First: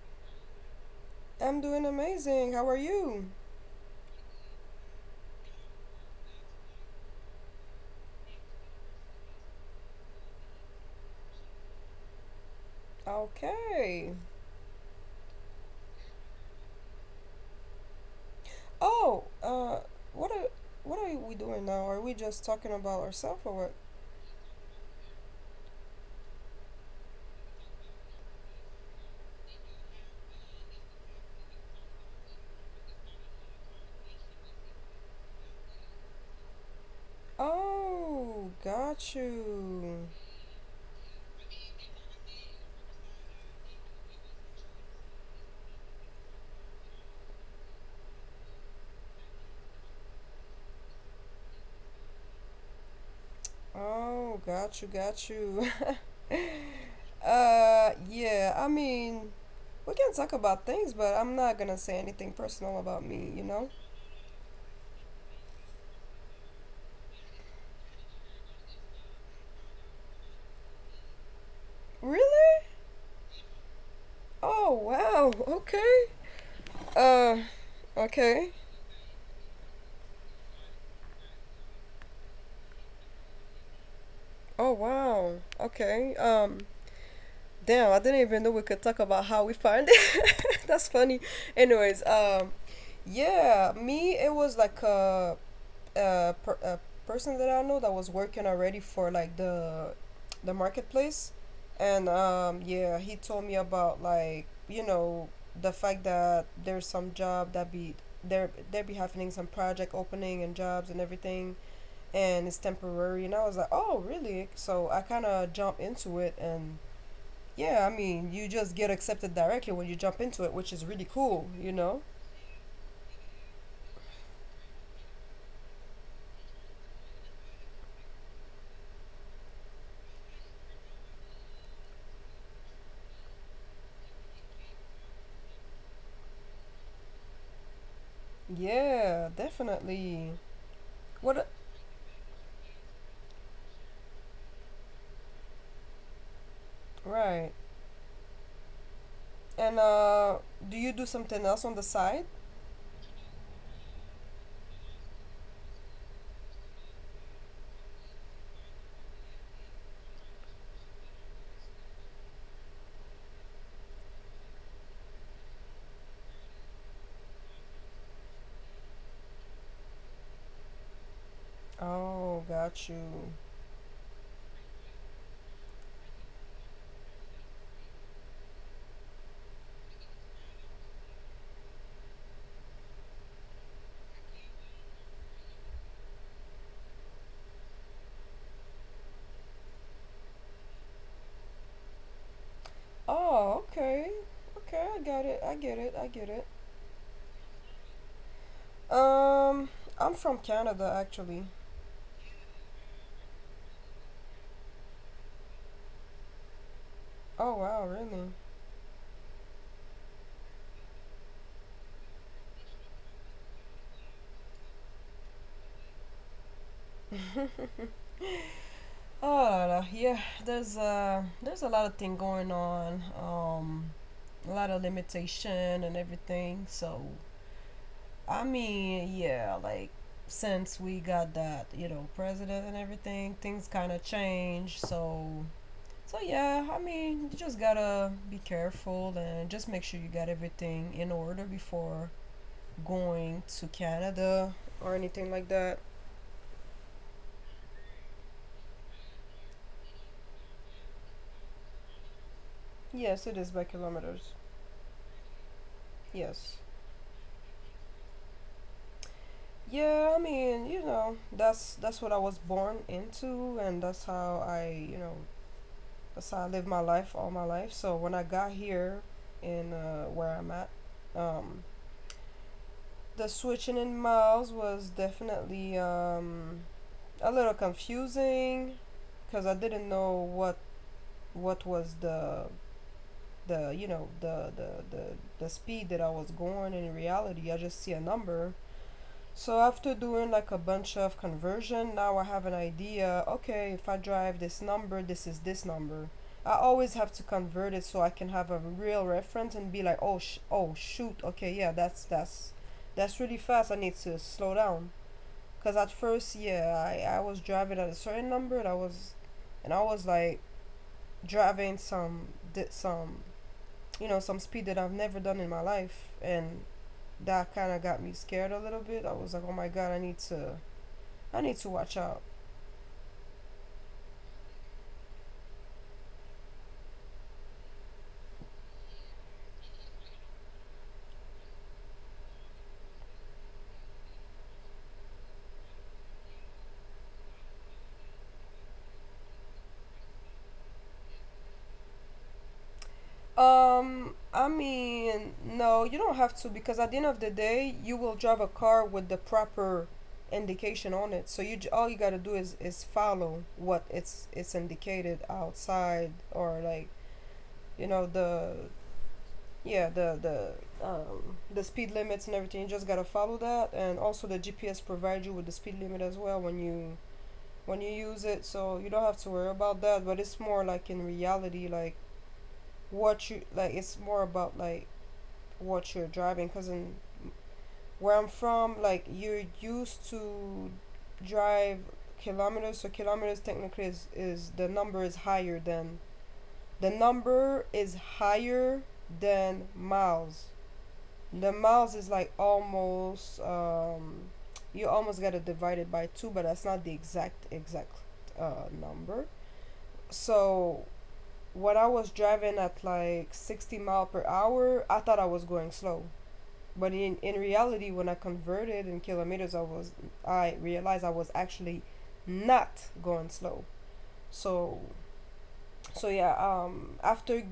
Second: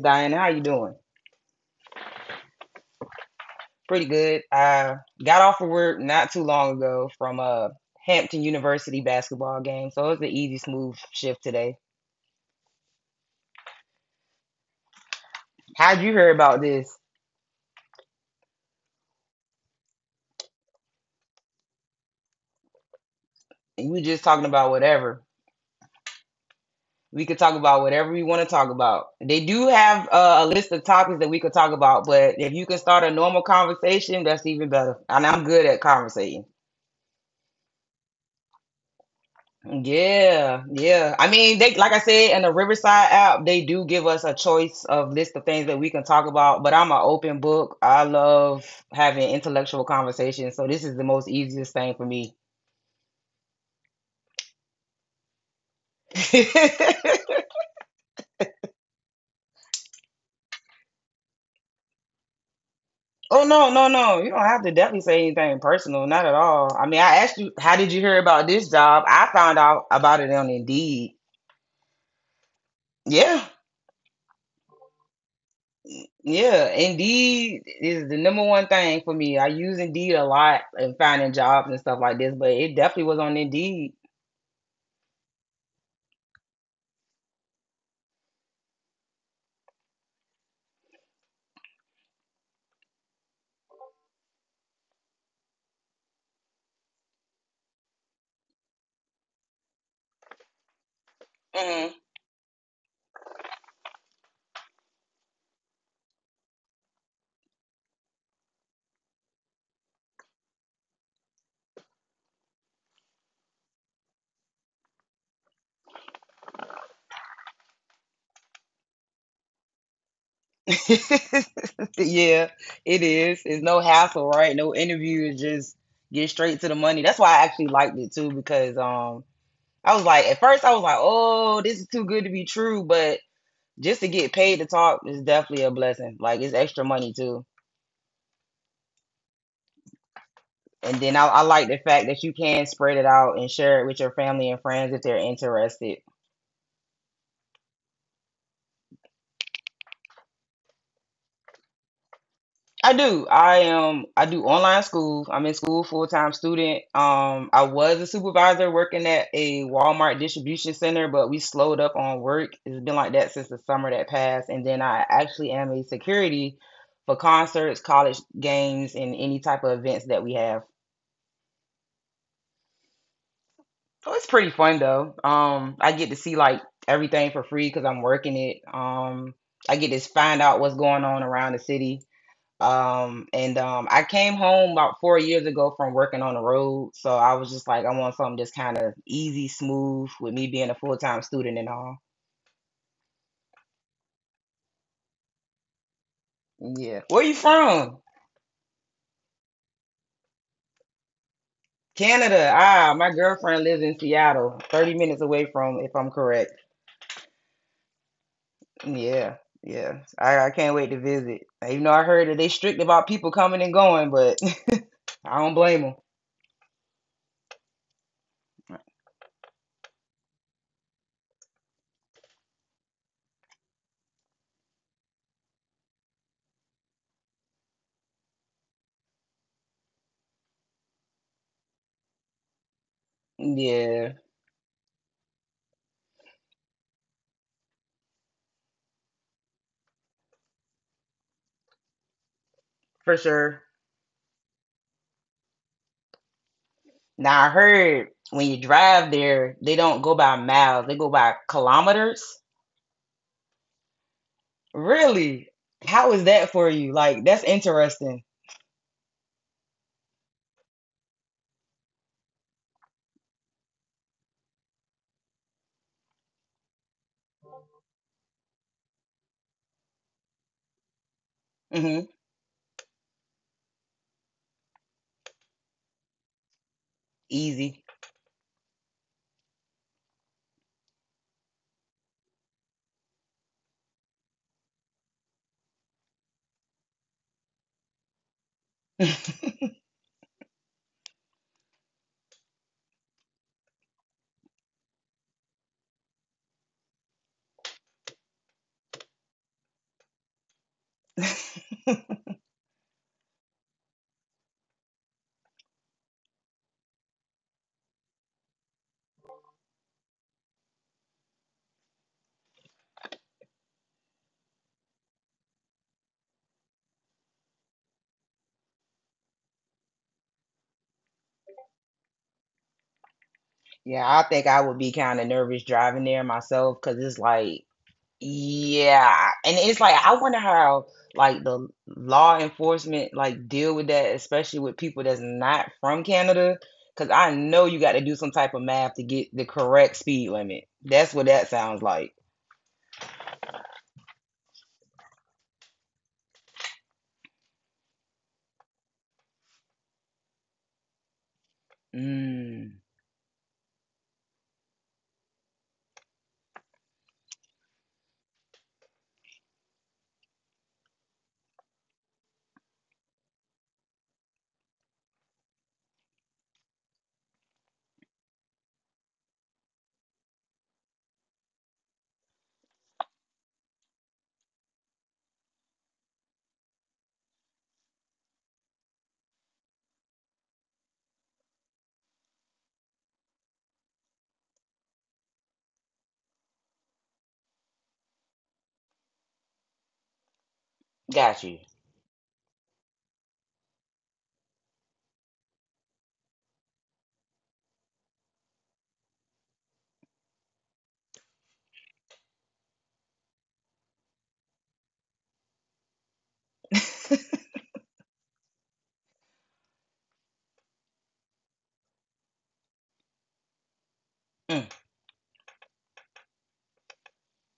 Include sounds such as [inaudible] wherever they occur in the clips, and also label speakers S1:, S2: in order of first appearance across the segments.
S1: Diana? How you doing?
S2: I'm doing amazing. How are you?
S1: Pretty good. I got off of work not too long ago from a Hampton University basketball game, so it was an easy, smooth shift today.
S2: Okay.
S1: How'd you hear about this?
S2: Oh, uh, what are what are we doing now? Are we just talking about ourselves or what?
S1: You were just talking about whatever. We could talk about whatever we want to talk about. They do have a list of topics that we could talk about, but if you can start a normal conversation, that's even better. And I'm good at conversating.
S2: Oh, got you.
S1: Yeah, yeah. I mean, they, like I said in the Riverside app, they do give us a choice of list of things that we can talk about. But I'm an open book. I love having intellectual conversations, so this is the most easiest thing for me.
S2: Oh, got you, got you. [laughs]
S1: [laughs]
S2: Yeah. I mean, we can talk about things, but I'm not gonna say anything personal about me,
S1: Oh
S2: you
S1: no,
S2: know?
S1: no, no. You don't have to definitely say anything personal, not at all. I mean, I asked you, how did you hear about this job? I found out about it on Indeed.
S2: Really?
S1: Yeah.
S2: Oh wow. [laughs] Okay.
S1: Yeah,
S2: Uh.
S1: Indeed is the number
S2: Okay.
S1: one thing for me. I use Indeed a lot in finding jobs and stuff like this, but it definitely was on Indeed.
S2: Oh wow. Okay. Um. Damn, I didn't even know we could talk about how we found it. [laughs] That's funny. Anyways, yeah, me, it was like a person that I know that was working already for like the marketplace,
S1: Hmm.
S2: and yeah, he told me about the fact that there's some job that be there there be happening, some project opening and jobs and everything, and it's temporary. And I was like, oh really? So I kind of jumped into it. And yeah, I mean, you just get accepted directly when you jump into it,
S1: [laughs]
S2: which is really cool, you know?
S1: Yeah, it is. It's no hassle, right? No interview. It's just get straight to the money. That's why I actually liked it too, because I was like, at first I was like, oh, this is too good to be true, but just to get paid to talk is definitely a blessing. Like it's extra money too.
S2: Yeah, definitely.
S1: And then I,
S2: What,
S1: I
S2: a-
S1: like the fact that you can spread it out and share it with your family and friends if they're interested.
S2: right. And do you do something else on the side?
S1: I do. I am. I do online school. I'm in school full time student. I was a supervisor working at a Walmart distribution center, but we slowed up on work. It's been like that since the summer that passed. And then I actually am a security for concerts, college games, and any type of events that we have.
S2: Oh, got you.
S1: Oh, it's pretty fun though. I get to see like everything for free because I'm working it. I get to find out what's going on around the city. And I came home about 4 years ago from working on the road, so I was just like, I want something just kind of easy, smooth, with me being a full time student and all.
S2: Oh, okay. Okay, I got it. I get it. I get it.
S1: Yeah. Where you from?
S2: Um, I'm from Canada actually.
S1: Canada. Ah, my girlfriend lives in Seattle, 30 minutes away from, if I'm correct.
S2: Oh, wow, really?
S1: Yeah, yeah. I can't wait to visit. Even though I heard that they strict about people coming and going, but [laughs] I don't blame them.
S2: Oh, la, la. Yeah, there's a lot of thing going on. A lot of limitation and everything. So I mean, yeah, like since we got that, you know, president and everything, things kind of
S1: Yeah,
S2: changed. So, so yeah, I mean, you just gotta be careful and just make sure you got everything in order before
S1: for
S2: going
S1: sure.
S2: to Canada or anything like that.
S1: Now I heard when you drive there, they don't go by miles, they go by kilometers.
S2: Yes, it is by kilometers.
S1: Really? How is that
S2: Yes.
S1: for you? Like, that's interesting.
S2: Yeah, I mean, you know, that's what I was born into, and that's how I live my life all my life. So when I got here in where I'm at, um,
S1: Hmm.
S2: the switching in miles was definitely a little
S1: Easy.
S2: confusing because I didn't know what was the you know the speed that I was going. In reality, I just see a number.
S1: [laughs]
S2: So after doing like a bunch of conversion, now I have an idea. Okay, if I drive this number, this is this number. I always have to convert it so I can have a real reference and be like, oh, oh shoot, okay, yeah, that's really fast. I need to slow down. Cause at first, yeah, I was driving at a certain number, and I was like driving some di- some you know some speed that I've never done in my life, and that kind of got me scared a little bit. I was like, oh my god, I need to watch out.
S1: Yeah, I think I would be kind of nervous driving there myself, because it's like, yeah, and it's like I wonder how like the law enforcement like deal with that, especially with people that's not from Canada, because I know you got to do some type of math to get the correct speed limit. That's what that sounds like.
S2: I mean, no, you don't have to, because at the end of the day, you will drive a car with the proper indication on it. So all you gotta do is
S1: Mm,
S2: follow what it's indicated outside, or like you know the yeah the speed limits and everything. You just gotta follow that, and also the GPS provides you with the speed limit as well when you use it. So you don't have to worry about that. But it's more like in reality, like what you like it's more about like what you're driving, because in where I'm from, like, you're used to drive kilometers. So kilometers technically is, the number is higher than the number is higher miles.
S1: got
S2: The
S1: you.
S2: miles is like almost you almost gotta divide it by two, but that's not the exact number. So when I was driving at like 60 mile per hour, I thought I was going slow. But in reality, when I converted in kilometers, I realized I was actually not going slow.
S1: Mm,
S2: So so yeah, after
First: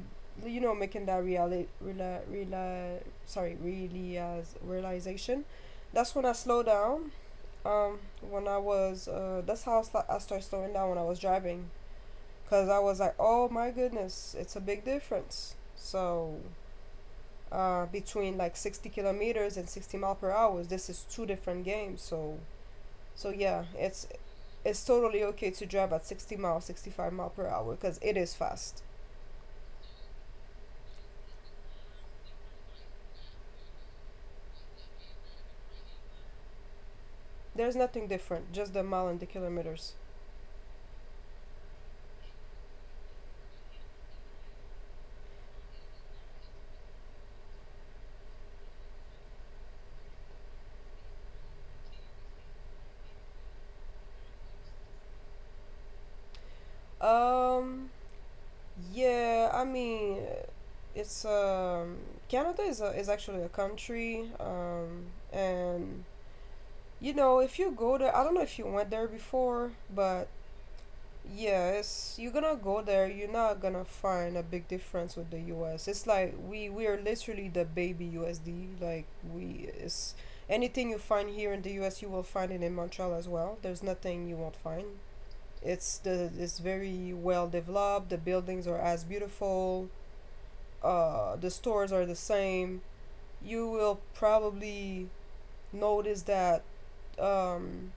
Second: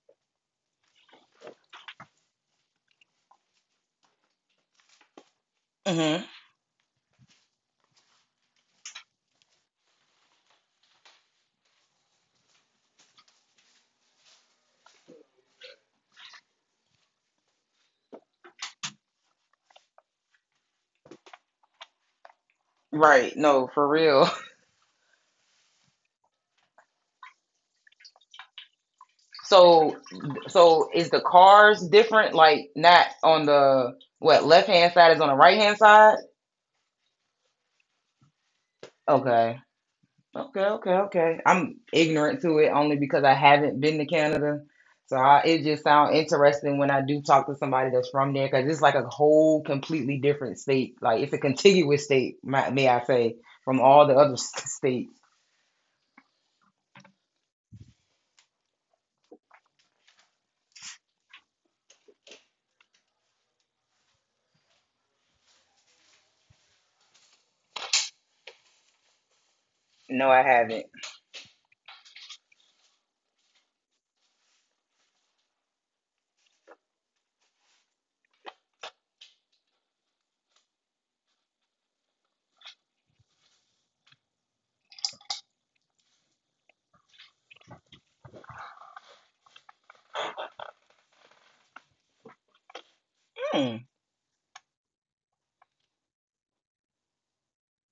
S2: you know making that reality reali- reali- sorry really as realization, that's
S1: hmm.
S2: when I slowed down. Um, when I was that's how I started slowing down when I was driving, because I was like, oh my goodness, it's a big difference. So between like 60 kilometers and 60 mile per hour, this is two different games. So so
S1: Right.
S2: yeah,
S1: No, for real. [laughs]
S2: it's totally okay to drive at 60 miles, 65 mile per hour, because it is fast.
S1: So, so is the cars different? Like not on the what left hand side is on the right hand side?
S2: There's nothing different, just the mile and the
S1: Okay.
S2: kilometers.
S1: Okay, okay, okay. I'm ignorant to it only because I haven't been to Canada. So I, it just sounds interesting when I do talk to somebody that's from there, because it's like a whole completely different state. Like it's a contiguous state, may I say, from all the other [laughs] states.
S2: Um, yeah, I mean, it's Canada is a, is actually a country, and you know, if you go there, I don't know if you went there before, but
S1: No, I haven't.
S2: yeah, it's you're gonna go there, you're not gonna find a big difference with the U.S. It's like we are literally the baby USD. Like we it's anything you find here in the U.S. you will find it in Montreal as well. There's nothing you won't find. It's very well developed. The buildings are as beautiful. The stores are the same. You
S1: Hmm.
S2: will probably notice that um,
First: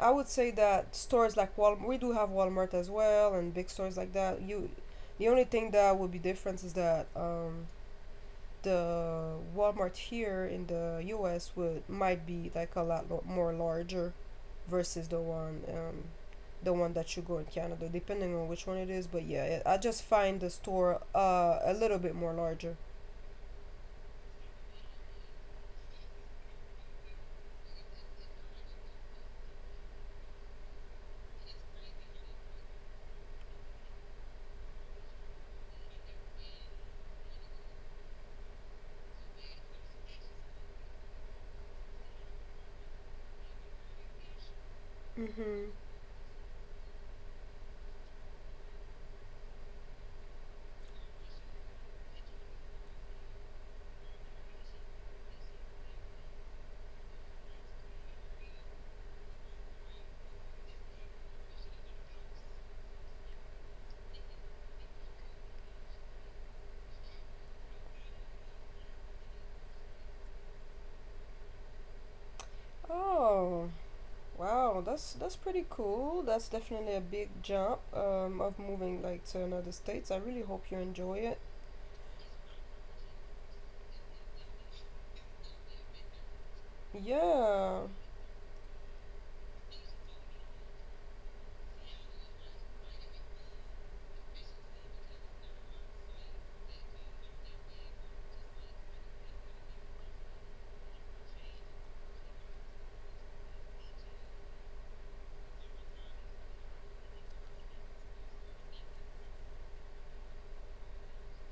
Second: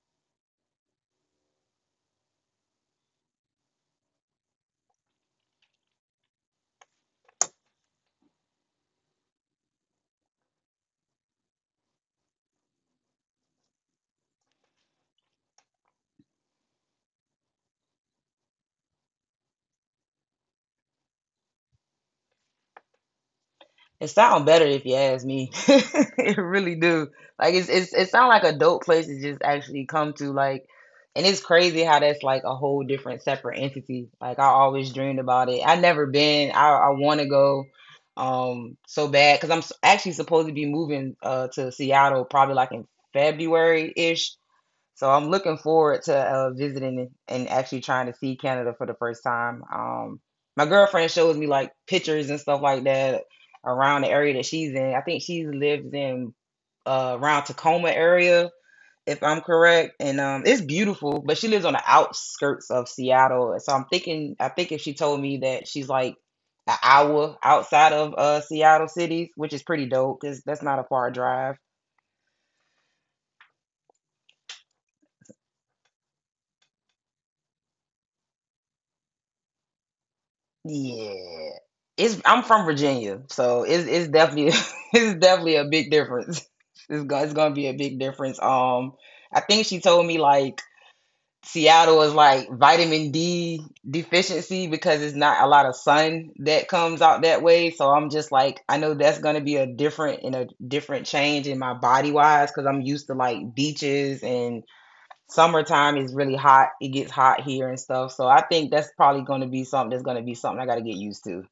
S2: I would say that stores like Walmart, we do have Walmart as well, and big stores like that. The only thing that would be different is that the Walmart here in the U.S. would might be like a more larger versus the one that you go in Canada, depending on which one it is. But yeah, it, I just find the store a little bit more larger.
S1: It sound better if you ask me. [laughs] It really do. Like it's it sound like a dope place to just actually come to. Like, and it's crazy how that's like a whole different separate entity. Like I always dreamed about it. I never been. I want to go, so bad because I'm s- actually supposed to be moving to Seattle probably like in February ish, so I'm looking
S2: Mm-hmm.
S1: forward to visiting and actually trying to see Canada for the first time. My girlfriend shows me like pictures and stuff like that around the area that she's in. I think she lives in around Tacoma area, if I'm correct. And it's beautiful, but she lives on the outskirts of Seattle. So I'm thinking, I think if she told me that she's like an hour outside of Seattle cities, which is pretty dope because that's not a far drive.
S2: Oh, wow, that's pretty cool. That's definitely a big jump of moving like to another states. I really hope you
S1: Yeah.
S2: enjoy it.
S1: It's I'm from Virginia, so it's definitely [laughs] it's definitely a big difference. It's going it's gonna be a
S2: Yeah.
S1: big difference. Um, I think she told me like Seattle is like vitamin D deficiency because it's not a lot of sun that comes out that way. So I'm just like I know that's gonna be a different and a different change in my body wise, because I'm used to like beaches and summertime is really hot. It gets hot here and stuff. So I think that's probably going to be something that's going to be something I got to get used to.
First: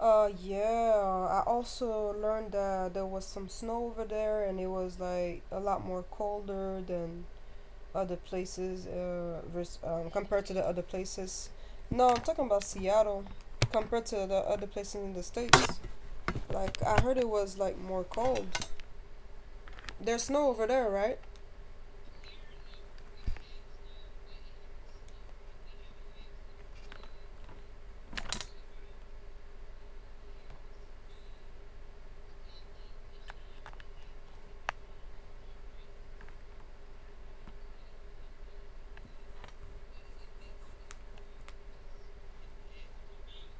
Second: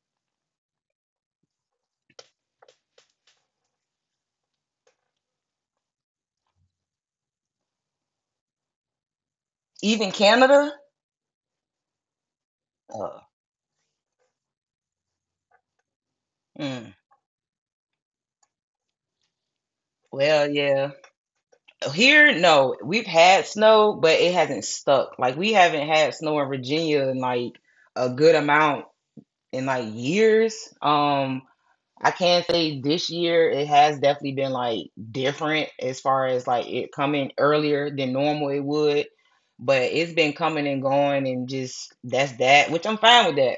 S2: Yeah, I also learned that there was some snow over there, and it was like a lot more colder than other places
S1: Even
S2: compared to the
S1: Canada?
S2: other places. No, I'm talking about
S1: Uh,
S2: Seattle compared to the other places in the states. Like
S1: mm,
S2: I heard it was like more cold. There's
S1: well,
S2: snow over there,
S1: yeah.
S2: right?
S1: Here, no. We've had snow, but it hasn't stuck. Like, we haven't had snow in Virginia in like a good amount in like years. I can say this year it has definitely been like different as far as like it coming earlier than normal it would, but it's been coming and going and just that's that, which I'm fine with that.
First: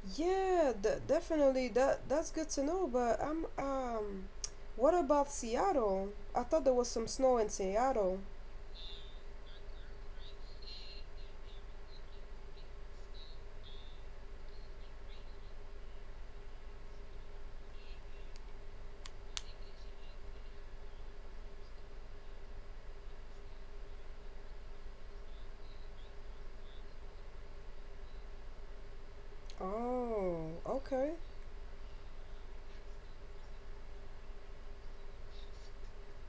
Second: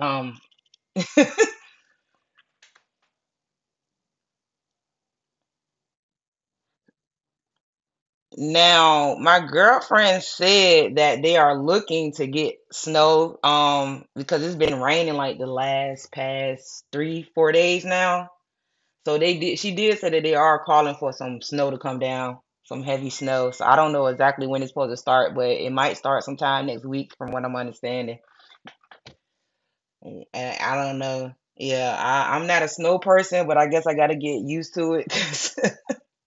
S1: Um,
S2: Yeah, definitely. That's good to know. But I'm what about Seattle? I thought there was some snow in Seattle.
S1: now my girlfriend said that they are looking to get snow because it's been raining like the last past 3 4 days now. So they did. She did say that they are calling for some snow to come down, some heavy snow. So I don't know exactly when it's supposed to start, but it might start sometime next week, from what I'm understanding.
S2: Oh,
S1: And I don't
S2: okay.
S1: know. Yeah, I'm not a snow person, but I guess I got to get used to it.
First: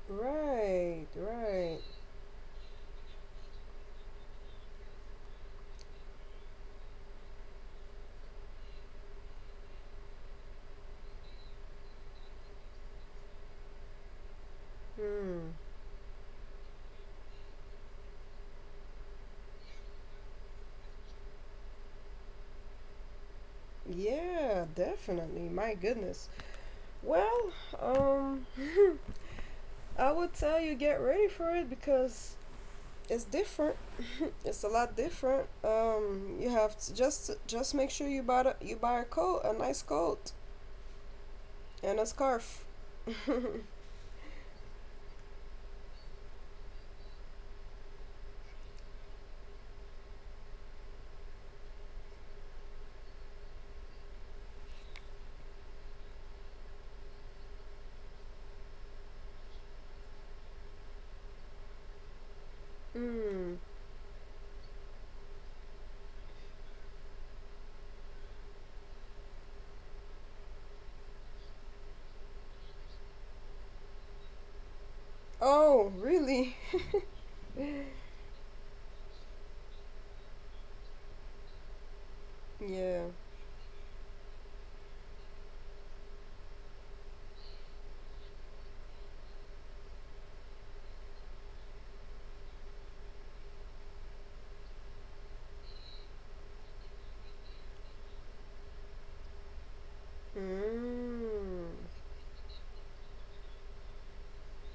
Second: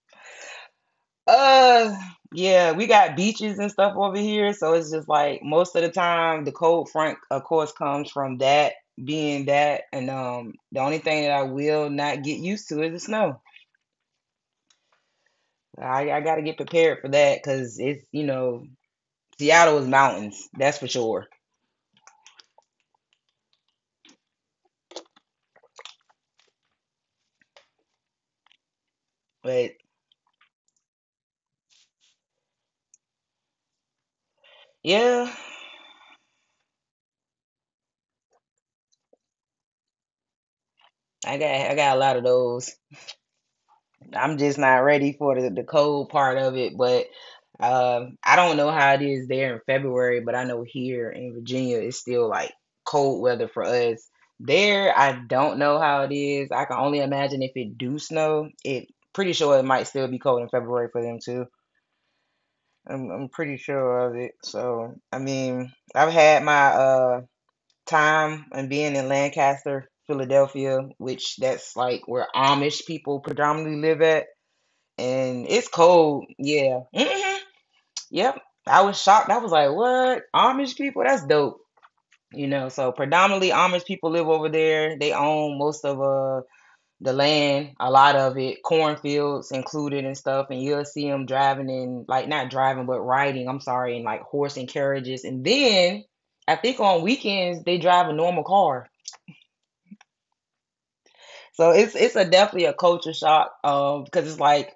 S2: Right,
S1: [laughs]
S2: right.
S1: uh, yeah, we got beaches and stuff over here, so it's just like most of the time the cold front, of course, comes from that being that, and the only thing that I will not get used to is the snow.
S2: Hmm.
S1: I got to get prepared for that because it's you know Seattle is mountains, that's for sure.
S2: Yeah, definitely. My goodness. Well, um,
S1: But
S2: [laughs] I would tell you get ready for it, because it's different. It's a lot
S1: yeah,
S2: different. You have to just make sure you buy you buy a coat, a nice coat,
S1: I got a
S2: and a
S1: lot of those.
S2: scarf. [laughs]
S1: I'm just not ready for the cold part of it. But I don't know how it is there in February, but I know here in Virginia it's still like cold weather for us. There, I don't know how it is. I can only imagine if it do snow. It pretty sure it might still be cold in February for them too. I'm pretty
S2: Mm.
S1: sure of it. So, I mean, I've had my time and being in Lancaster, Philadelphia, which that's like where Amish people predominantly live at, and it's
S2: Oh,
S1: cold.
S2: really?
S1: Yeah.
S2: [laughs]
S1: Hmm. Yep. I was shocked. I was like, "What? Amish people? That's dope." You know, so
S2: yeah.
S1: predominantly Amish people live over there. They own most of the land, a lot of it, cornfields included and stuff, and you'll see them driving in, like not driving, but riding, I'm sorry, in like horse and carriages. And then I think on weekends they drive a normal car.
S2: Mm.
S1: So it's a definitely a culture shock because it's like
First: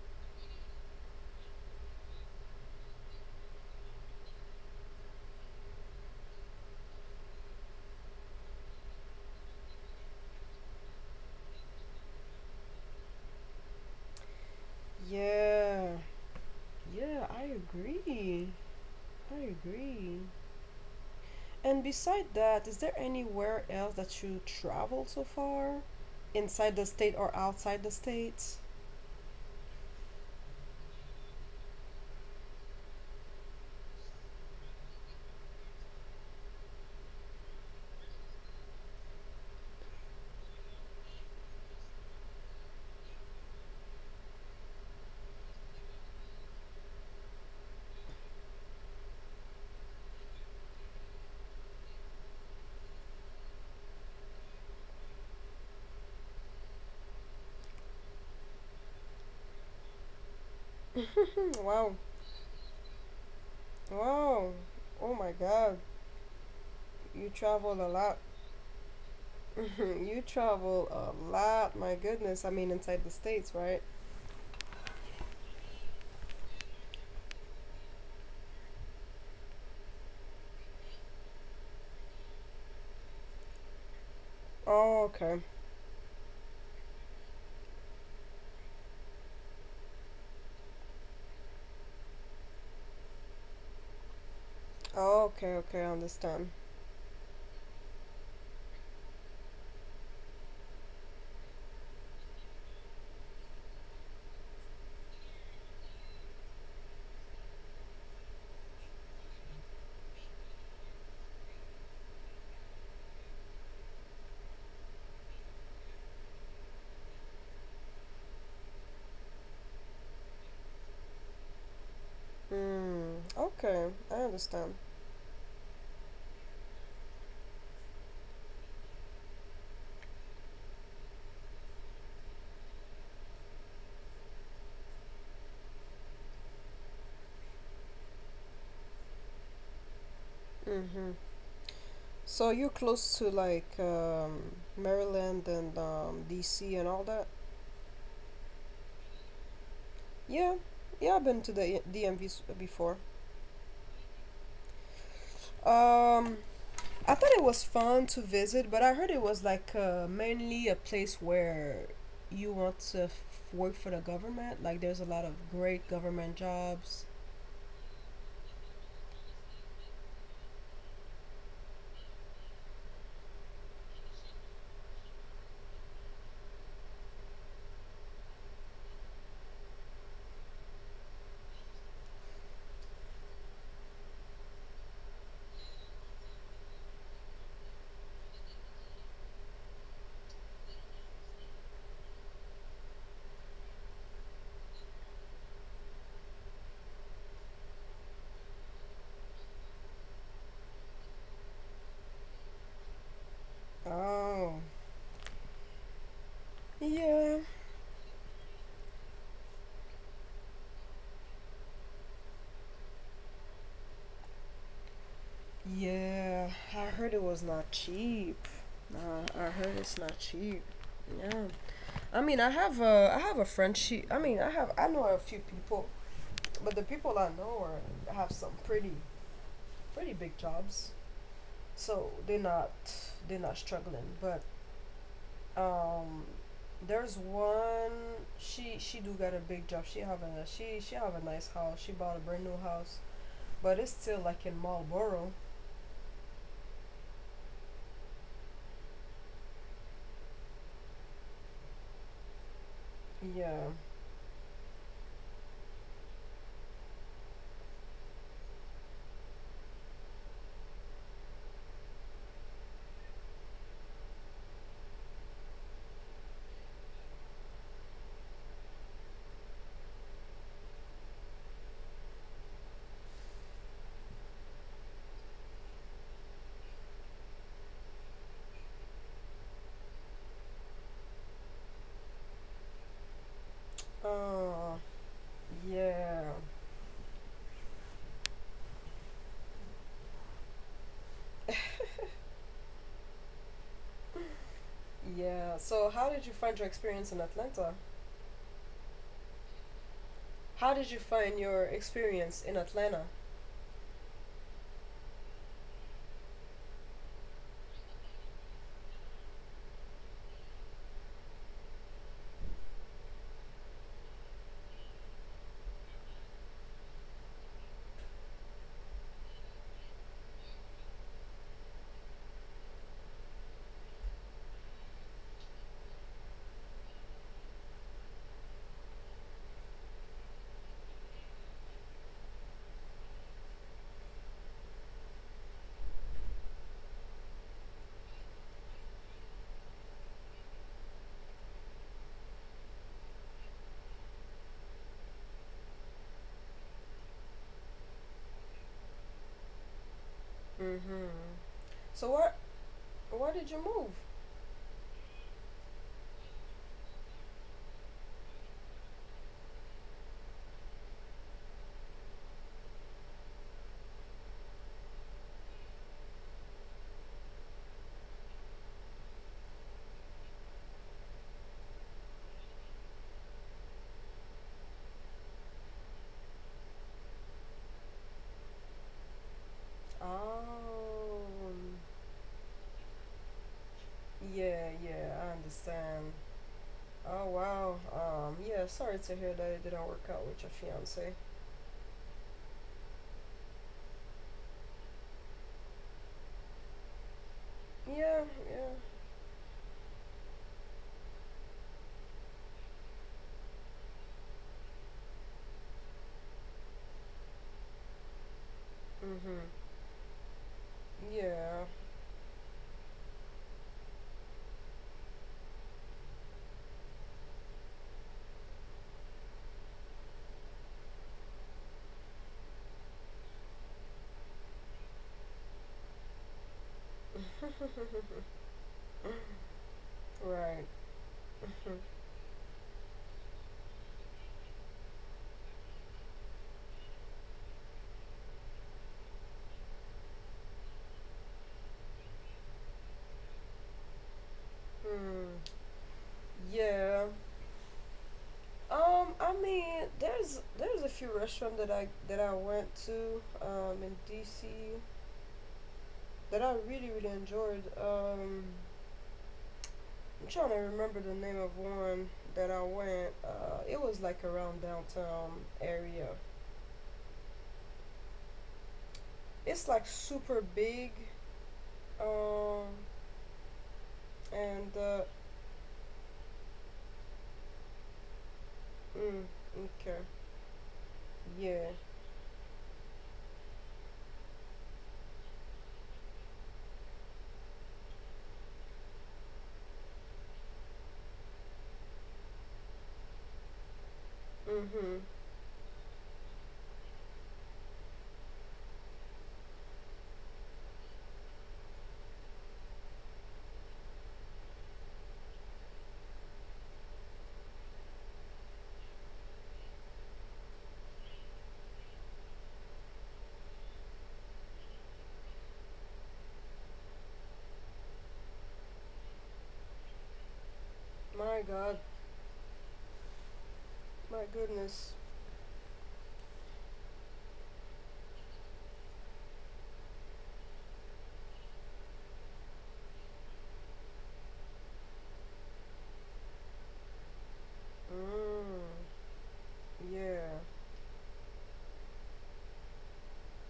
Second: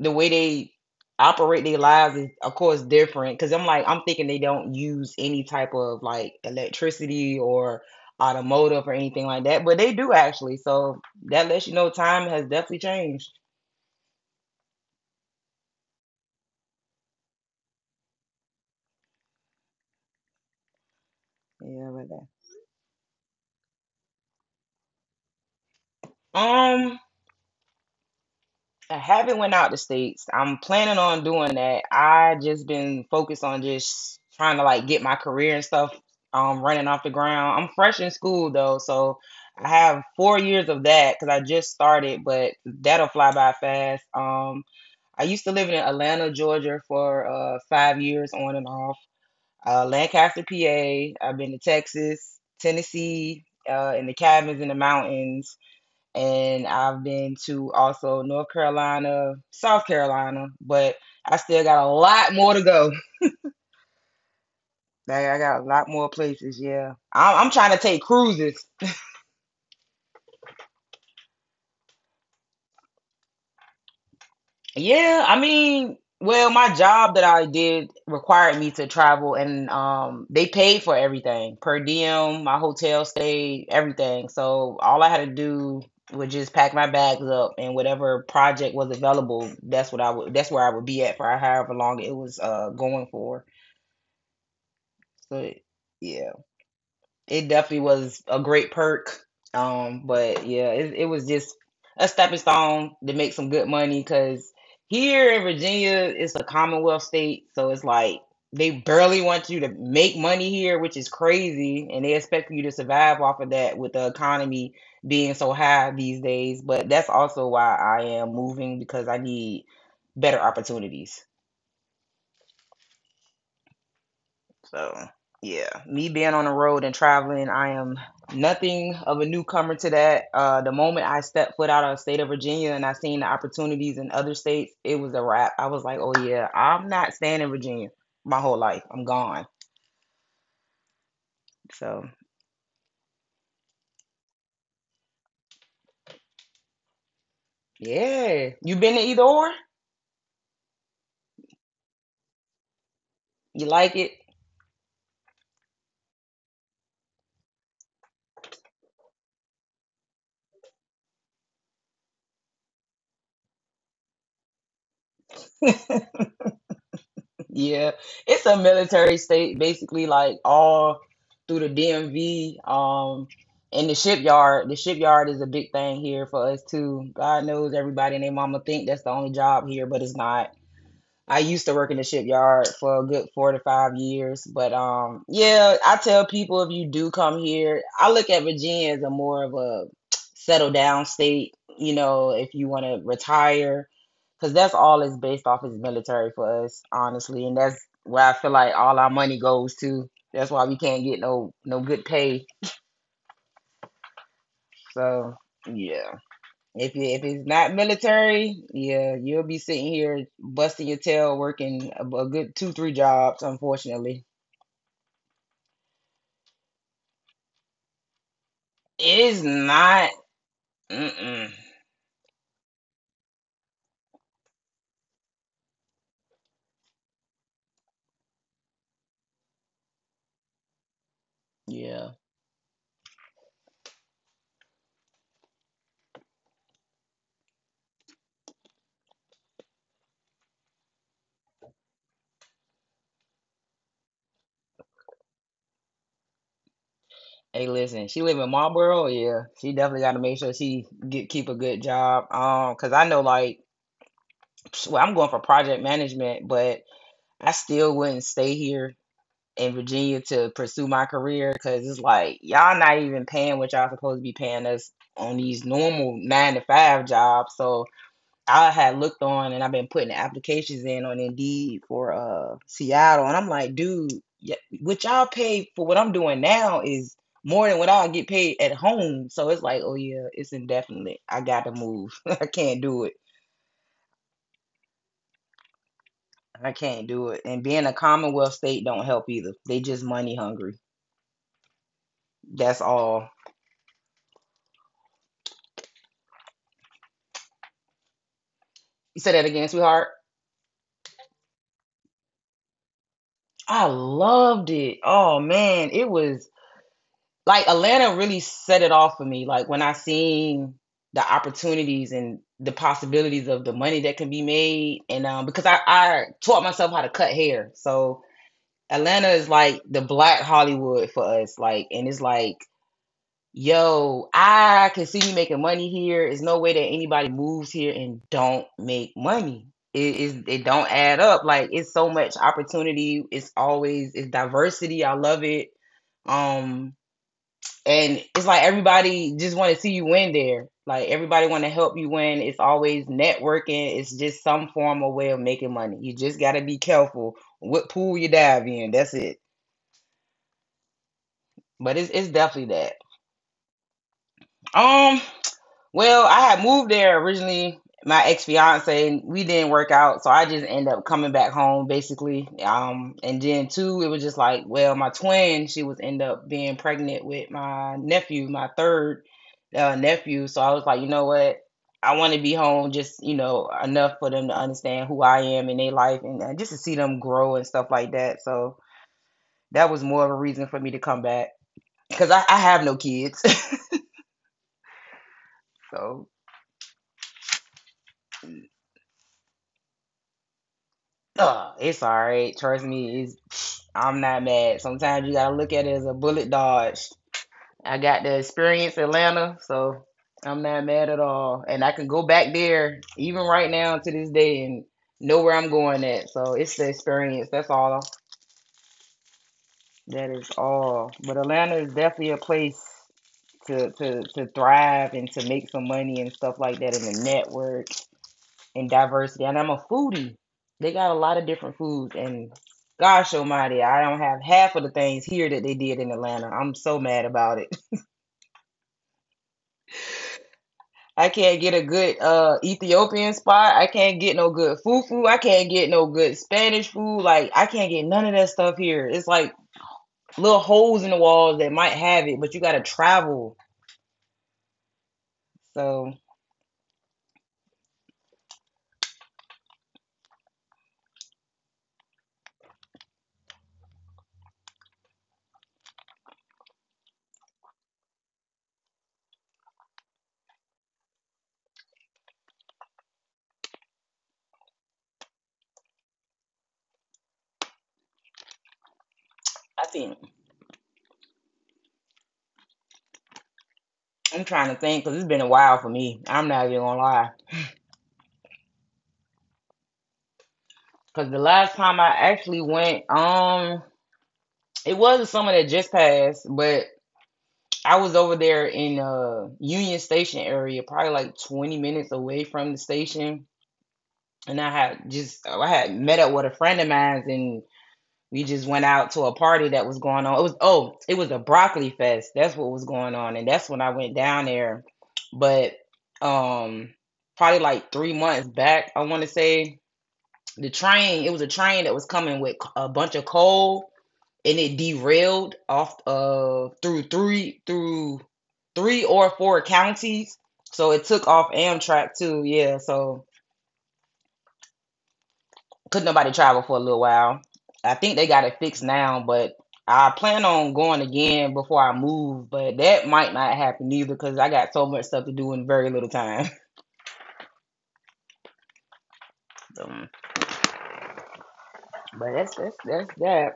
S1: the way they operate their lives is of course different. Because I'm like I'm thinking they don't use any type of like electricity or automotive or anything like that, but they do actually. So that lets you know time has definitely changed.
S2: Yeah. Yeah, I agree. I agree. And
S1: Yeah, but
S2: beside that, is there anywhere else that you traveled so far? Inside the
S1: um,
S2: state or outside the state?
S1: I haven't went out the states. I'm planning on doing that. I just been focused on just trying to like get my career and stuff running off the ground. I'm fresh in school though, so I have 4 years of that because I just started, but that'll fly by fast. I used to live in Atlanta, Georgia for 5 years on and off. Lancaster, PA. I've been to Texas, Tennessee, in the cabins in the mountains and I've been to also North Carolina, South Carolina, but I still
S2: [laughs]
S1: got a
S2: Wow.
S1: lot more to go.
S2: Wow. Oh
S1: Like
S2: my
S1: I got a
S2: god.
S1: lot more places. Yeah,
S2: You
S1: I'm trying
S2: travel
S1: to
S2: a
S1: take
S2: lot.
S1: cruises.
S2: [laughs] You travel a lot. My goodness. I mean, inside the states, right?
S1: Yeah, I mean, well, my job that I did required me to travel, and they paid for everything per diem, my hotel stay, everything. So all
S2: Oh,
S1: I had to
S2: okay.
S1: do was just pack my bags up, and whatever project was available, that's where I would be at for however long it was going for. So
S2: Okay, okay, I
S1: yeah,
S2: understand.
S1: it definitely was a great perk. But yeah, it was just a stepping stone to make some good money because here in Virginia, it's a Commonwealth state, so it's like they barely want you to make money here, which is crazy, and they expect you to survive off of that with the economy being so high these days. But that's also why I am moving because I need better opportunities.
S2: Mm, okay, I understand.
S1: So, yeah, me being on the road and traveling, I am nothing of a newcomer to that. The moment I stepped foot out of the state of Virginia and I seen the opportunities in other states, it was a wrap. I was like, oh, yeah, I'm not staying in Virginia my whole life. I'm gone.
S2: Mm-hmm.
S1: So,
S2: So you're close to like Maryland and DC and all that?
S1: yeah, you been to either or?
S2: Yeah, yeah, I've been to the DMV before.
S1: You like it?
S2: Um, I thought it was fun to visit, but I heard it was like mainly a place where you want to work for the government. Like there's a lot of great government jobs.
S1: Yeah, it's a military state, basically, like all through the DMV, and the shipyard. The shipyard is a big thing here for us too. God knows everybody and their mama think that's the only job here, but it's not. I used to work in the shipyard for a good 4 to 5 years, but yeah, I tell people if you do come here, I look at Virginia as a more of a settle down state. You know, if you want to retire, because that's all is based off is military for us, honestly, and that's where I feel like all our money goes to. That's why we can't get no good pay.
S2: Oh,
S1: So yeah. If
S2: yeah.
S1: it's not military, yeah, you'll be sitting here busting your tail, working a good 2, 3 jobs. Unfortunately,
S2: Yeah, I heard it was not cheap.
S1: it
S2: Nah,
S1: is
S2: I heard it's
S1: not.
S2: not cheap. Yeah,
S1: Mm-mm.
S2: I mean, I have a friend. I mean, I have, I know a few people, but the people I know are, have some pretty big jobs,
S1: Yeah.
S2: so they're not struggling. But um, there's one. She do got a big job. She have a nice house. She bought a brand new house, but it's still like in Marlboro.
S1: Hey, listen, she live in Marlboro. Yeah, she definitely got to make sure she get keep a good job. Cause I know like,
S2: Yeah.
S1: well, I'm going for project management, but I still wouldn't stay here in Virginia to pursue my career, cause it's like y'all not even paying what y'all supposed to be paying us on these normal 9 to 5 jobs. So I had looked on and I've been putting the applications in on Indeed for Seattle, and I'm like, dude, what y'all pay for what I'm doing now is more than what I'll get paid at home. So it's like, oh yeah, it's indefinite. I got to move. [laughs] I can't do it.
S2: Uh, yeah.
S1: I can't do it. And being a Commonwealth state don't help either. They just money hungry. That's all.
S2: Yeah. So, how did you find your experience in Atlanta?
S1: You said that again, sweetheart.
S2: How did you find your experience in Atlanta?
S1: I loved it. Oh man, it was. Like Atlanta really set it off for me. Like when I seen the opportunities and the possibilities of the money that can be made, and because I taught myself how to cut hair, so Atlanta is like the black Hollywood for us. Like, and it's like, yo, I can see you making money here. There's no way that anybody moves here and don't make money. It don't add up. Like it's so much opportunity. It's always, it's diversity. I love it. Um and it's like everybody just want to see you win there. Like everybody want to help you win. It's always networking. It's just some form of way of making money. You just got to be careful what pool you dive in. That's it.
S2: Mhm.
S1: But it's,
S2: So,
S1: it's definitely that.
S2: where did you move?
S1: Um. Well, I had moved there originally. My ex fiance, we didn't work out, so I just ended up coming back home basically. And then too, it was just like, well, my twin, she was end up being pregnant with my nephew, my third nephew. So I was like, you know what? I want to be home just, you know, enough for them to understand who I am in their life and just to see them grow and stuff like that. So that was more of a reason for me to come
S2: Oh.
S1: back because I have no kids.
S2: Yeah, yeah, I
S1: [laughs]
S2: understand.
S1: so
S2: Oh, wow. Yeah, sorry to hear that it didn't work out with your fiance.
S1: uh, it's all right. Trust me. It's I'm not mad. Sometimes you gotta look at it as a bullet dodged. I got
S2: Yeah,
S1: the
S2: yeah.
S1: experience in Atlanta, so I'm not mad at all. And I can go back there even right now to this day and know where I'm going at. So it's the experience. That's all.
S2: Mhm.
S1: That is all. But
S2: Yeah,
S1: Atlanta is definitely a place to thrive and to make some money and stuff like that in the network and diversity. And I'm a foodie. They got a lot of different foods. And gosh almighty, I don't have half of the things here that they did in Atlanta. I'm so mad about it.
S2: right.
S1: [laughs] I can't get a good Ethiopian spot. I can't get no good fufu. I can't get no good Spanish food. Like I can't get none of that stuff here. It's like little holes in the walls that might have it, but you gotta travel.
S2: Hmm.
S1: So
S2: Yeah. I mean, there's a few restaurants that I went to in DC that I really really enjoyed. I'm trying to remember the name of one that I went. It was like around downtown area. It's
S1: I
S2: like
S1: think
S2: super big. Um,
S1: I'm trying to
S2: and
S1: think
S2: uh,
S1: because it's been a while for me. I'm not even gonna lie.
S2: mm, okay,
S1: Cause the last
S2: yeah.
S1: time I actually went, it was a summer that just passed, but I was over there in Union Station area, probably like 20 minutes away from the station. And
S2: Mhm.
S1: I had met up with a friend of mine and we just went out to a party that was going on. It was oh, it was a broccoli fest. That's what was going on. And that's when I went down there. But um probably like 3 months back, I wanna say, it was a train that was coming with a bunch of coal and it derailed off through three or four counties. So it took
S2: My
S1: off
S2: God.
S1: Amtrak too. Yeah, so
S2: My goodness.
S1: couldn't nobody travel for a little while. I think they got it fixed now, but I plan on going again before I move. But that might not happen either because I got so much stuff to do in very little time. [laughs]
S2: Mm,
S1: Um,
S2: yeah.
S1: but that's that.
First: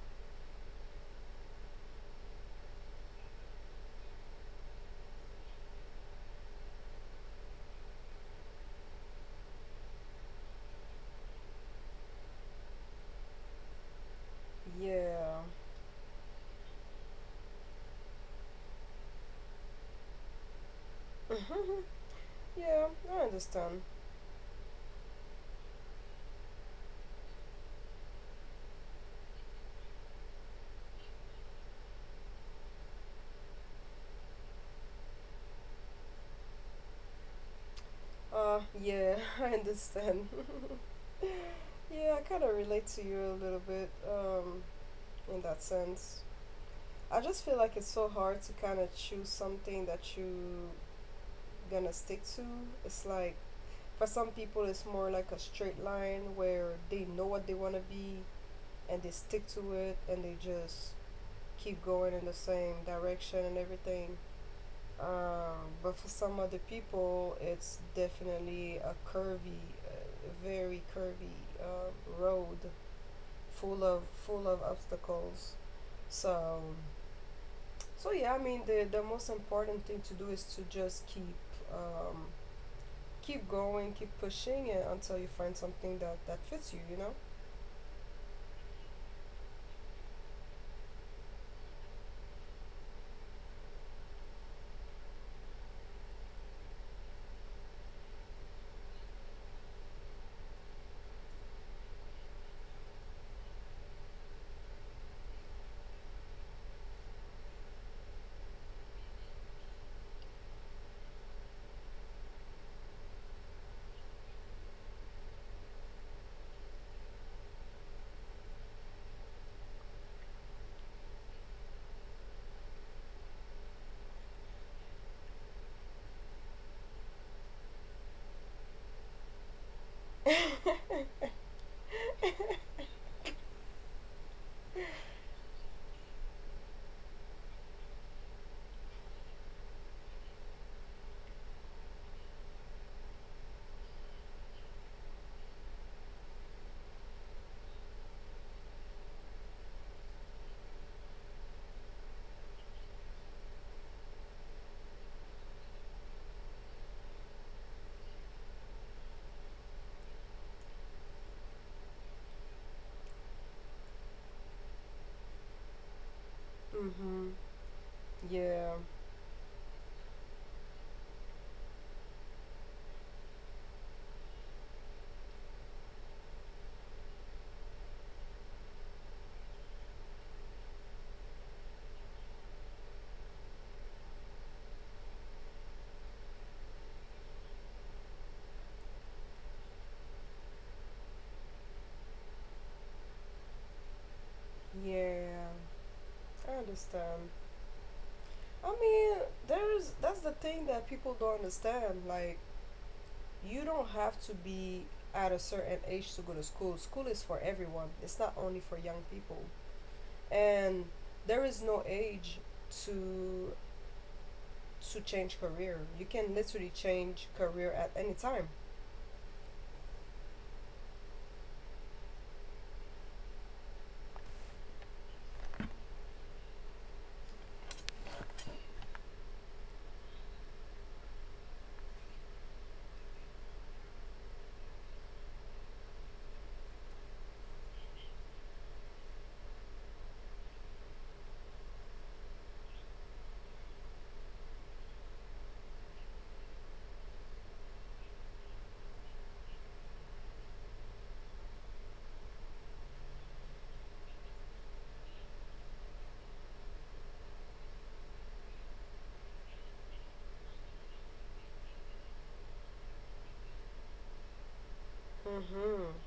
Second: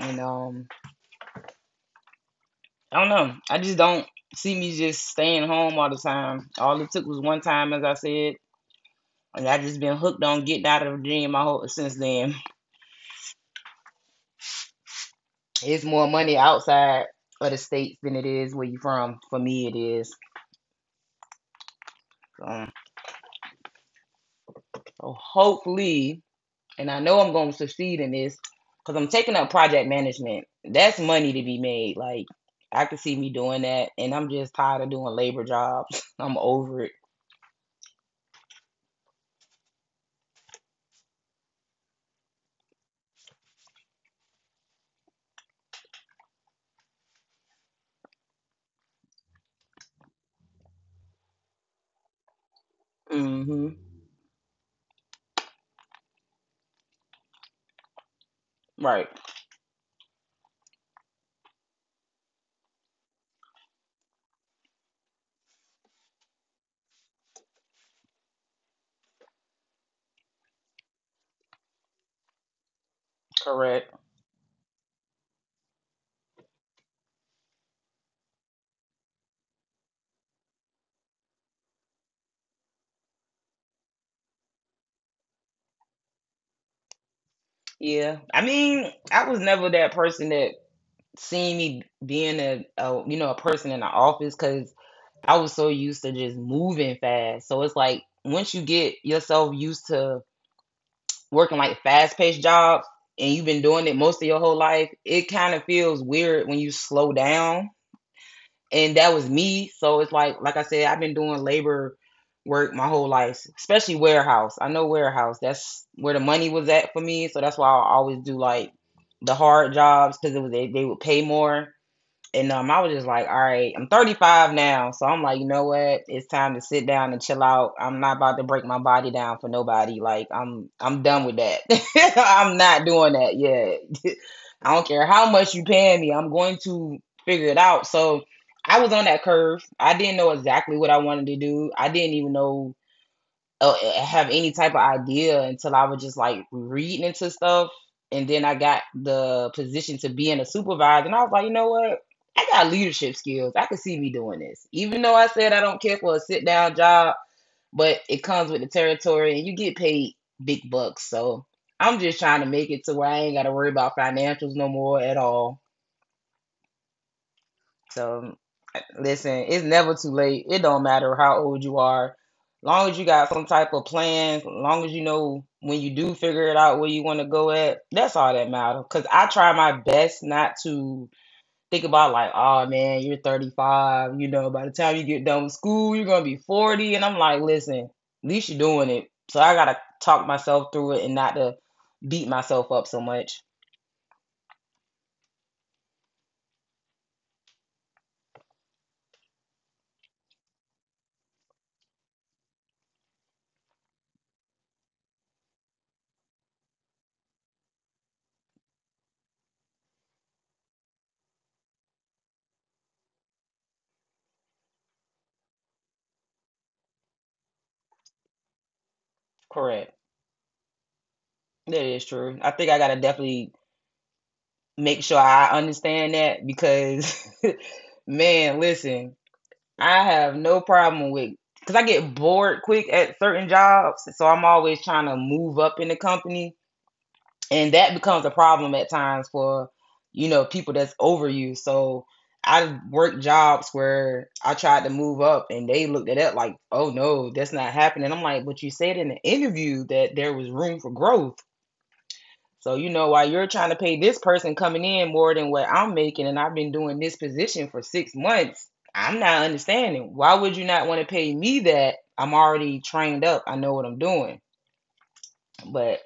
S1: And I don't know. I just don't see me just staying home all the time. All it took was one time, as I said. And I just been hooked on getting out of Virginia my whole since then.
S2: Yeah.
S1: It's more money outside of the states than it is where you from. For me, it is.
S2: [laughs]
S1: Um,
S2: yeah. I understand.
S1: so hopefully, and I know I'm going to succeed in this because I'm taking up project management. That's money to be made. Like I could see me doing that, and I'm just tired of doing labor jobs. [laughs] I'm over it.
S2: Yeah, [laughs] I understand. [laughs] Yeah, I kind of relate to you a little bit in that sense. I just feel like it's so hard to kind of choose something that you gonna stick to. It's like
S1: Mm hmm
S2: for some people, it's more like a straight line where they know what they want to be, and
S1: Right.
S2: they stick to it, and they just keep going in the same direction and everything. But for some other people, it's definitely a curvy, very curvy uh, road, full
S1: Correct.
S2: of obstacles. So, so yeah, I mean, the most important thing to do is to just keep um, keep going, keep pushing it until you find something that fits you, you know.
S1: Yeah. I mean, I was never that person that seen me being a you know a person in the office because I was so used to just moving fast. So it's like once you get yourself used to working like fast paced jobs and you've been doing it most of your whole life, it kind of feels weird when you slow down. And that was me. So it's like I said, I've been doing labor work my whole life, especially warehouse. I know warehouse. That's where the money was at for me. So that's why I always do like the hard jobs because they would pay more and I was just like, all right, I'm 35 now. So I'm like, you know what? It's time to sit down and chill out. I'm not about to break my body down for nobody. Like, I'm done with that. [laughs] I'm not doing that yet. [laughs] I don't care how much you pay me. I'm going to figure it out. So I was on that curve. I didn't know exactly what I wanted to do. I didn't even know have any type of idea until I was just like reading into stuff. And then I got the position to being a supervisor. And I was like, you know what? I got leadership skills. I could see me doing this. Even though I said I don't care for a sit down job, but it comes with the territory and you get paid big bucks. So I'm just trying to make it to where I ain't got to worry about financials no more at all.
S2: Mhm.
S1: So
S2: Yeah.
S1: listen, it's never too late. It don't matter how old you are. Long as you got some type of plan, long as you know when you do figure it out where you want to go at, that's all that matters. Cause I try my best not to think about like, oh man, you're 35. You know, by the time you get done with school, you're gonna be 40. And I'm like, listen, at least you're doing it. So I gotta talk myself through it and not to beat myself up so much.
S2: Yeah. I understand. I mean, there's that's the thing that people don't understand. Like you don't have to be at a certain age to go to school. School is for everyone. It's not only for young people. And there is no age to change career. You can literally change career at any time.
S1: Correct. That is true. I think I gotta definitely make sure I understand that because [laughs] man, listen, I have no problem with because I get bored quick at certain jobs, so I'm always trying to move up in the company, and that becomes a problem at times for people that's over you. So I worked jobs where I tried to move up, and they looked at that like, "Oh no, that's not happening." I'm like, "But you said in the interview that there was room for growth." So you know, while you're trying to pay this person coming in more than what I'm making, and I've been doing this position for 6 months, I'm not understanding. Why would you not want to pay me that? I'm already trained up. I know what I'm doing.
S2: Mhm.
S1: But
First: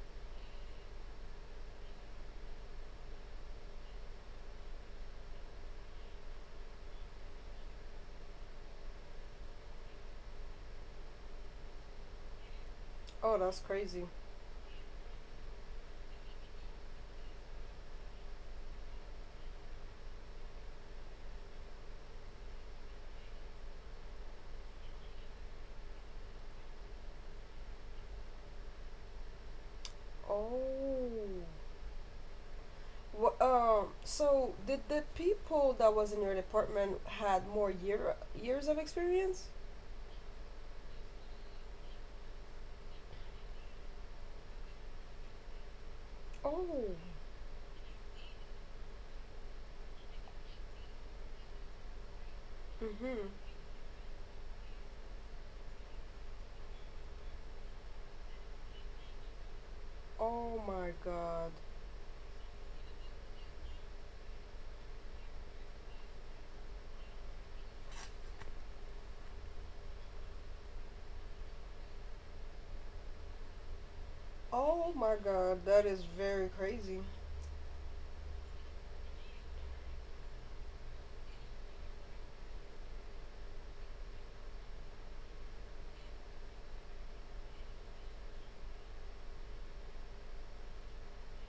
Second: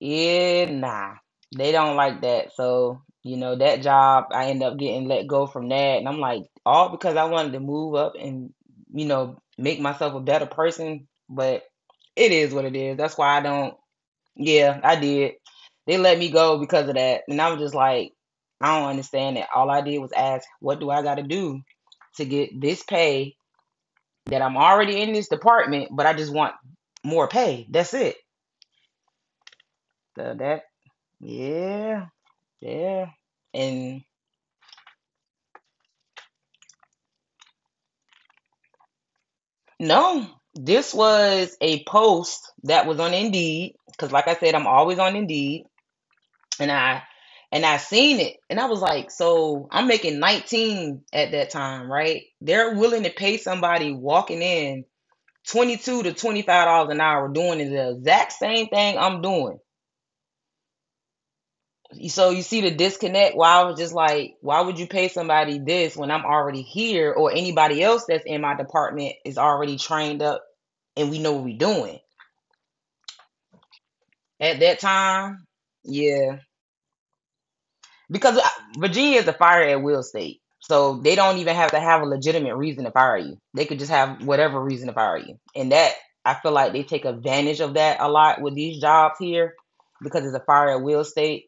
S1: yeah, nah, they don't like that. So you know, that job, I end up getting let go from that, and I'm like, all because I wanted to move up and make myself a better person. But it is what it is. That's why
S2: Oh,
S1: I
S2: that's
S1: don't.
S2: crazy.
S1: Yeah, I did. They let me go because of that. And I was just like, I don't understand it. All I did was ask, what do I got to do to get this pay that I'm already in this department, but I just want more pay? That's it. So that,
S2: Oh.
S1: yeah, yeah.
S2: Wha.
S1: And
S2: So, did the people that was in your department had more years of experience?
S1: no, this was a post that was on Indeed. Because, like I said, I'm always on Indeed. and
S2: Oh.
S1: I and I seen it and I was like, so I'm making 19 at that time, right? They're willing to
S2: Mhm.
S1: pay somebody walking in 22 to $25 an hour doing the exact same thing I'm doing.
S2: Oh my God.
S1: So you see the disconnect why I was just like, why would you pay somebody this when I'm already here or anybody else that's in my department is already trained up and we know what we're doing. At that
S2: Oh my
S1: time,
S2: God, that is
S1: yeah.
S2: very crazy.
S1: Because Virginia is a fire at will state. So they don't even have to have a legitimate reason to fire you. They could just have whatever reason to fire you. And that, I feel like they take advantage of that a lot with these jobs here because it's a fire at will state.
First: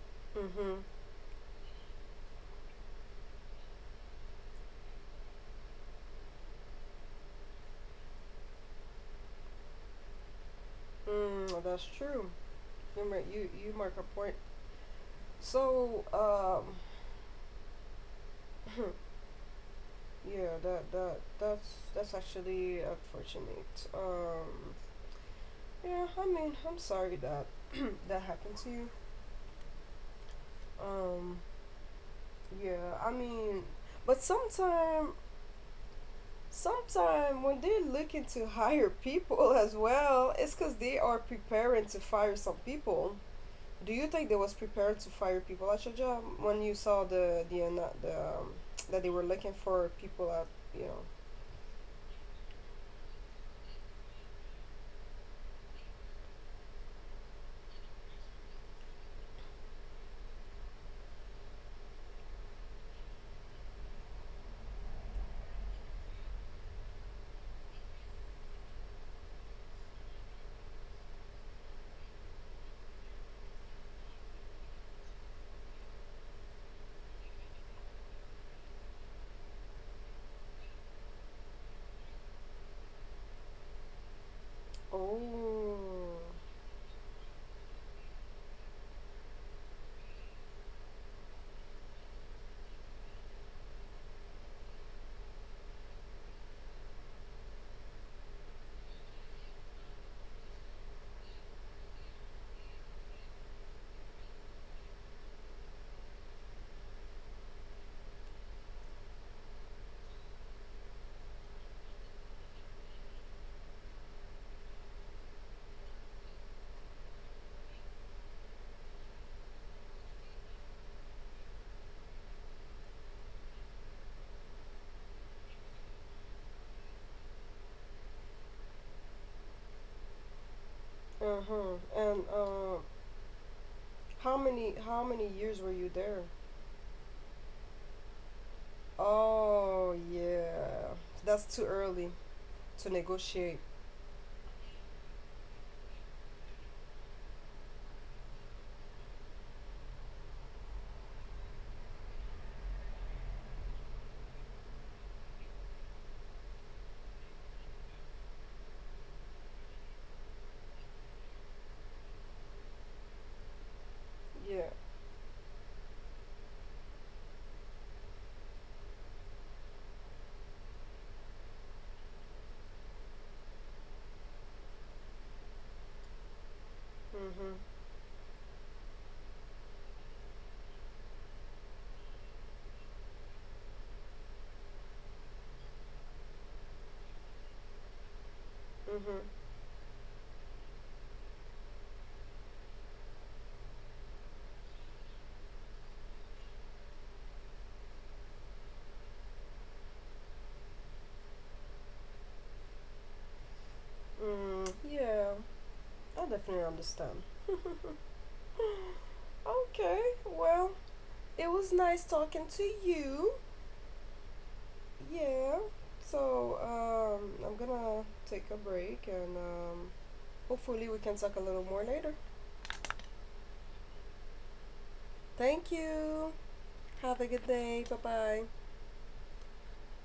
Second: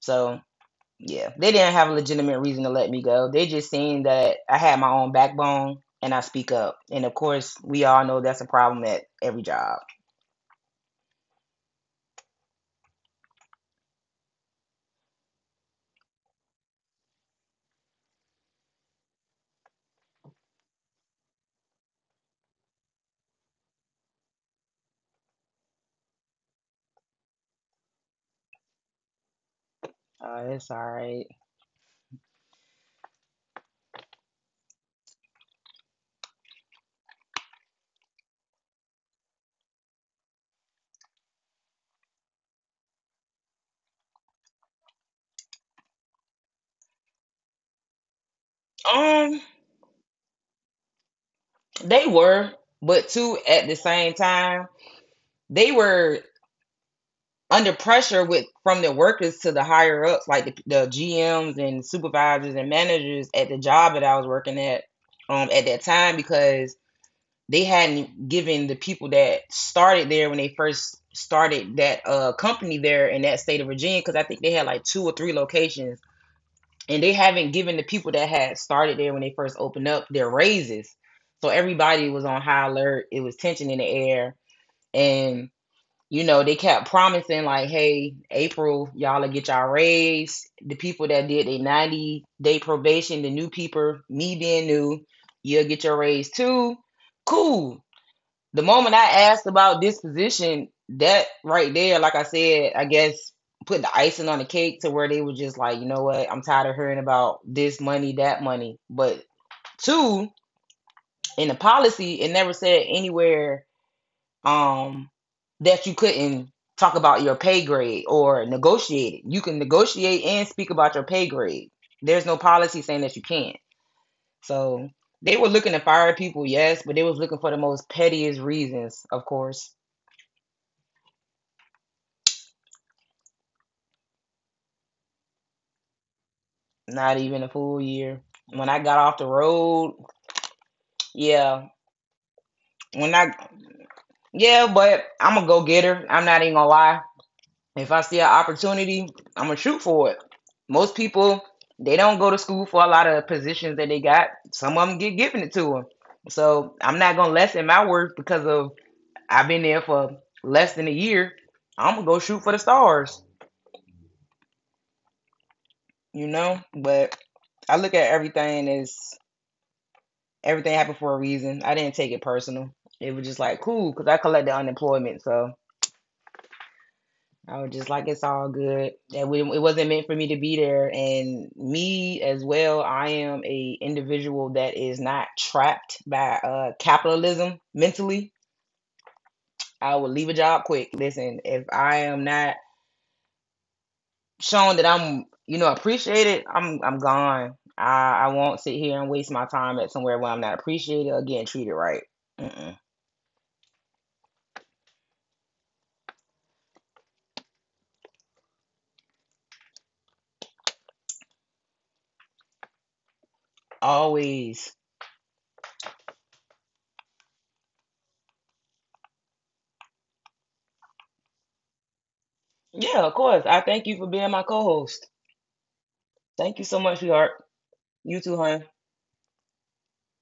S1: So
S2: Mm-hmm.
S1: yeah, they didn't have a legitimate reason to let me go. They just seen that I had my own backbone and I speak up. And of course, we all know that's a problem at every job.
S2: Mm, that's true. You make you you mark a point. So yeah, that's actually unfortunate. Yeah, I mean, I'm sorry that [clears throat] that happened to you.
S1: It's all right.
S2: Um, yeah, I mean, but sometime when they're looking to hire people [laughs] as well, it's because they are preparing to fire some people. Do you think they was prepared to fire people at your job when you saw the ana- the that they were
S1: Um,
S2: looking for people at, you know?
S1: they were, but two at the same time, they were under pressure with from the workers to the higher ups, like the GMs and supervisors and managers at the job that I was working at that time because they hadn't given the people that started there when they first started that company there in that state of Virginia because I think they had like two or three locations and they haven't given the people that had started there when they first opened up their raises. So everybody was on high alert. It was tension in the air and
S2: Oh,
S1: you know, they kept promising like, hey, April, y'all will get y'all raise. The people that did a 90-day probation, the new people, me being new, you'll get your raise too. Cool. The moment I asked about this position, that right there, like I said, I guess put the icing on the cake to where they were just like, you know what, I'm tired of hearing about this money, that money. But two, in the policy, it never said anywhere um that you couldn't talk about your pay grade or negotiate it. You can negotiate and speak about your pay grade. There's no policy saying that you can't. So they were looking to fire people, yes, but they was looking for the most pettiest reasons, of course.
S2: uh huh. And how many years were you there?
S1: Not even a full year. When I got off the
S2: Oh
S1: road,
S2: yeah, that's too
S1: yeah.
S2: early to
S1: When I
S2: negotiate.
S1: yeah, but I'm a go getter. I'm not even gonna lie. If I see an opportunity, I'm gonna shoot for it. Most people they don't go to school for a lot of positions that they got. Some of them get given it to them. So I'm not gonna lessen my worth because of I've been there for less than a year. I'm gonna go shoot for the stars,
S2: Yeah.
S1: you know. But I look at everything as everything happened for a reason. I didn't take it personal. It was just like cool because I collected unemployment, so
S2: Mhm.
S1: I was just like, it's all good. That we, it wasn't meant for me to be there. And me as well, I am a individual that is not trapped by capitalism mentally.
S2: Mhm.
S1: I will leave a job quick. Listen, if I am not shown that I'm appreciated, I'm gone. I won't sit here and waste my time at somewhere where I'm not appreciated or getting treated right. Mm-mm.
S2: Mm, yeah, I definitely understand. [laughs] Okay, well, it was nice talking to you.
S1: Always.
S2: Yeah. So I'm gonna take a break, and hopefully we can talk a little more later.
S1: Yeah, of course. I thank you for being my co-host.
S2: Thank you.
S1: Thank you so much,
S2: Have a
S1: sweetheart.
S2: good day. Bye
S1: You too,
S2: bye.
S1: hon.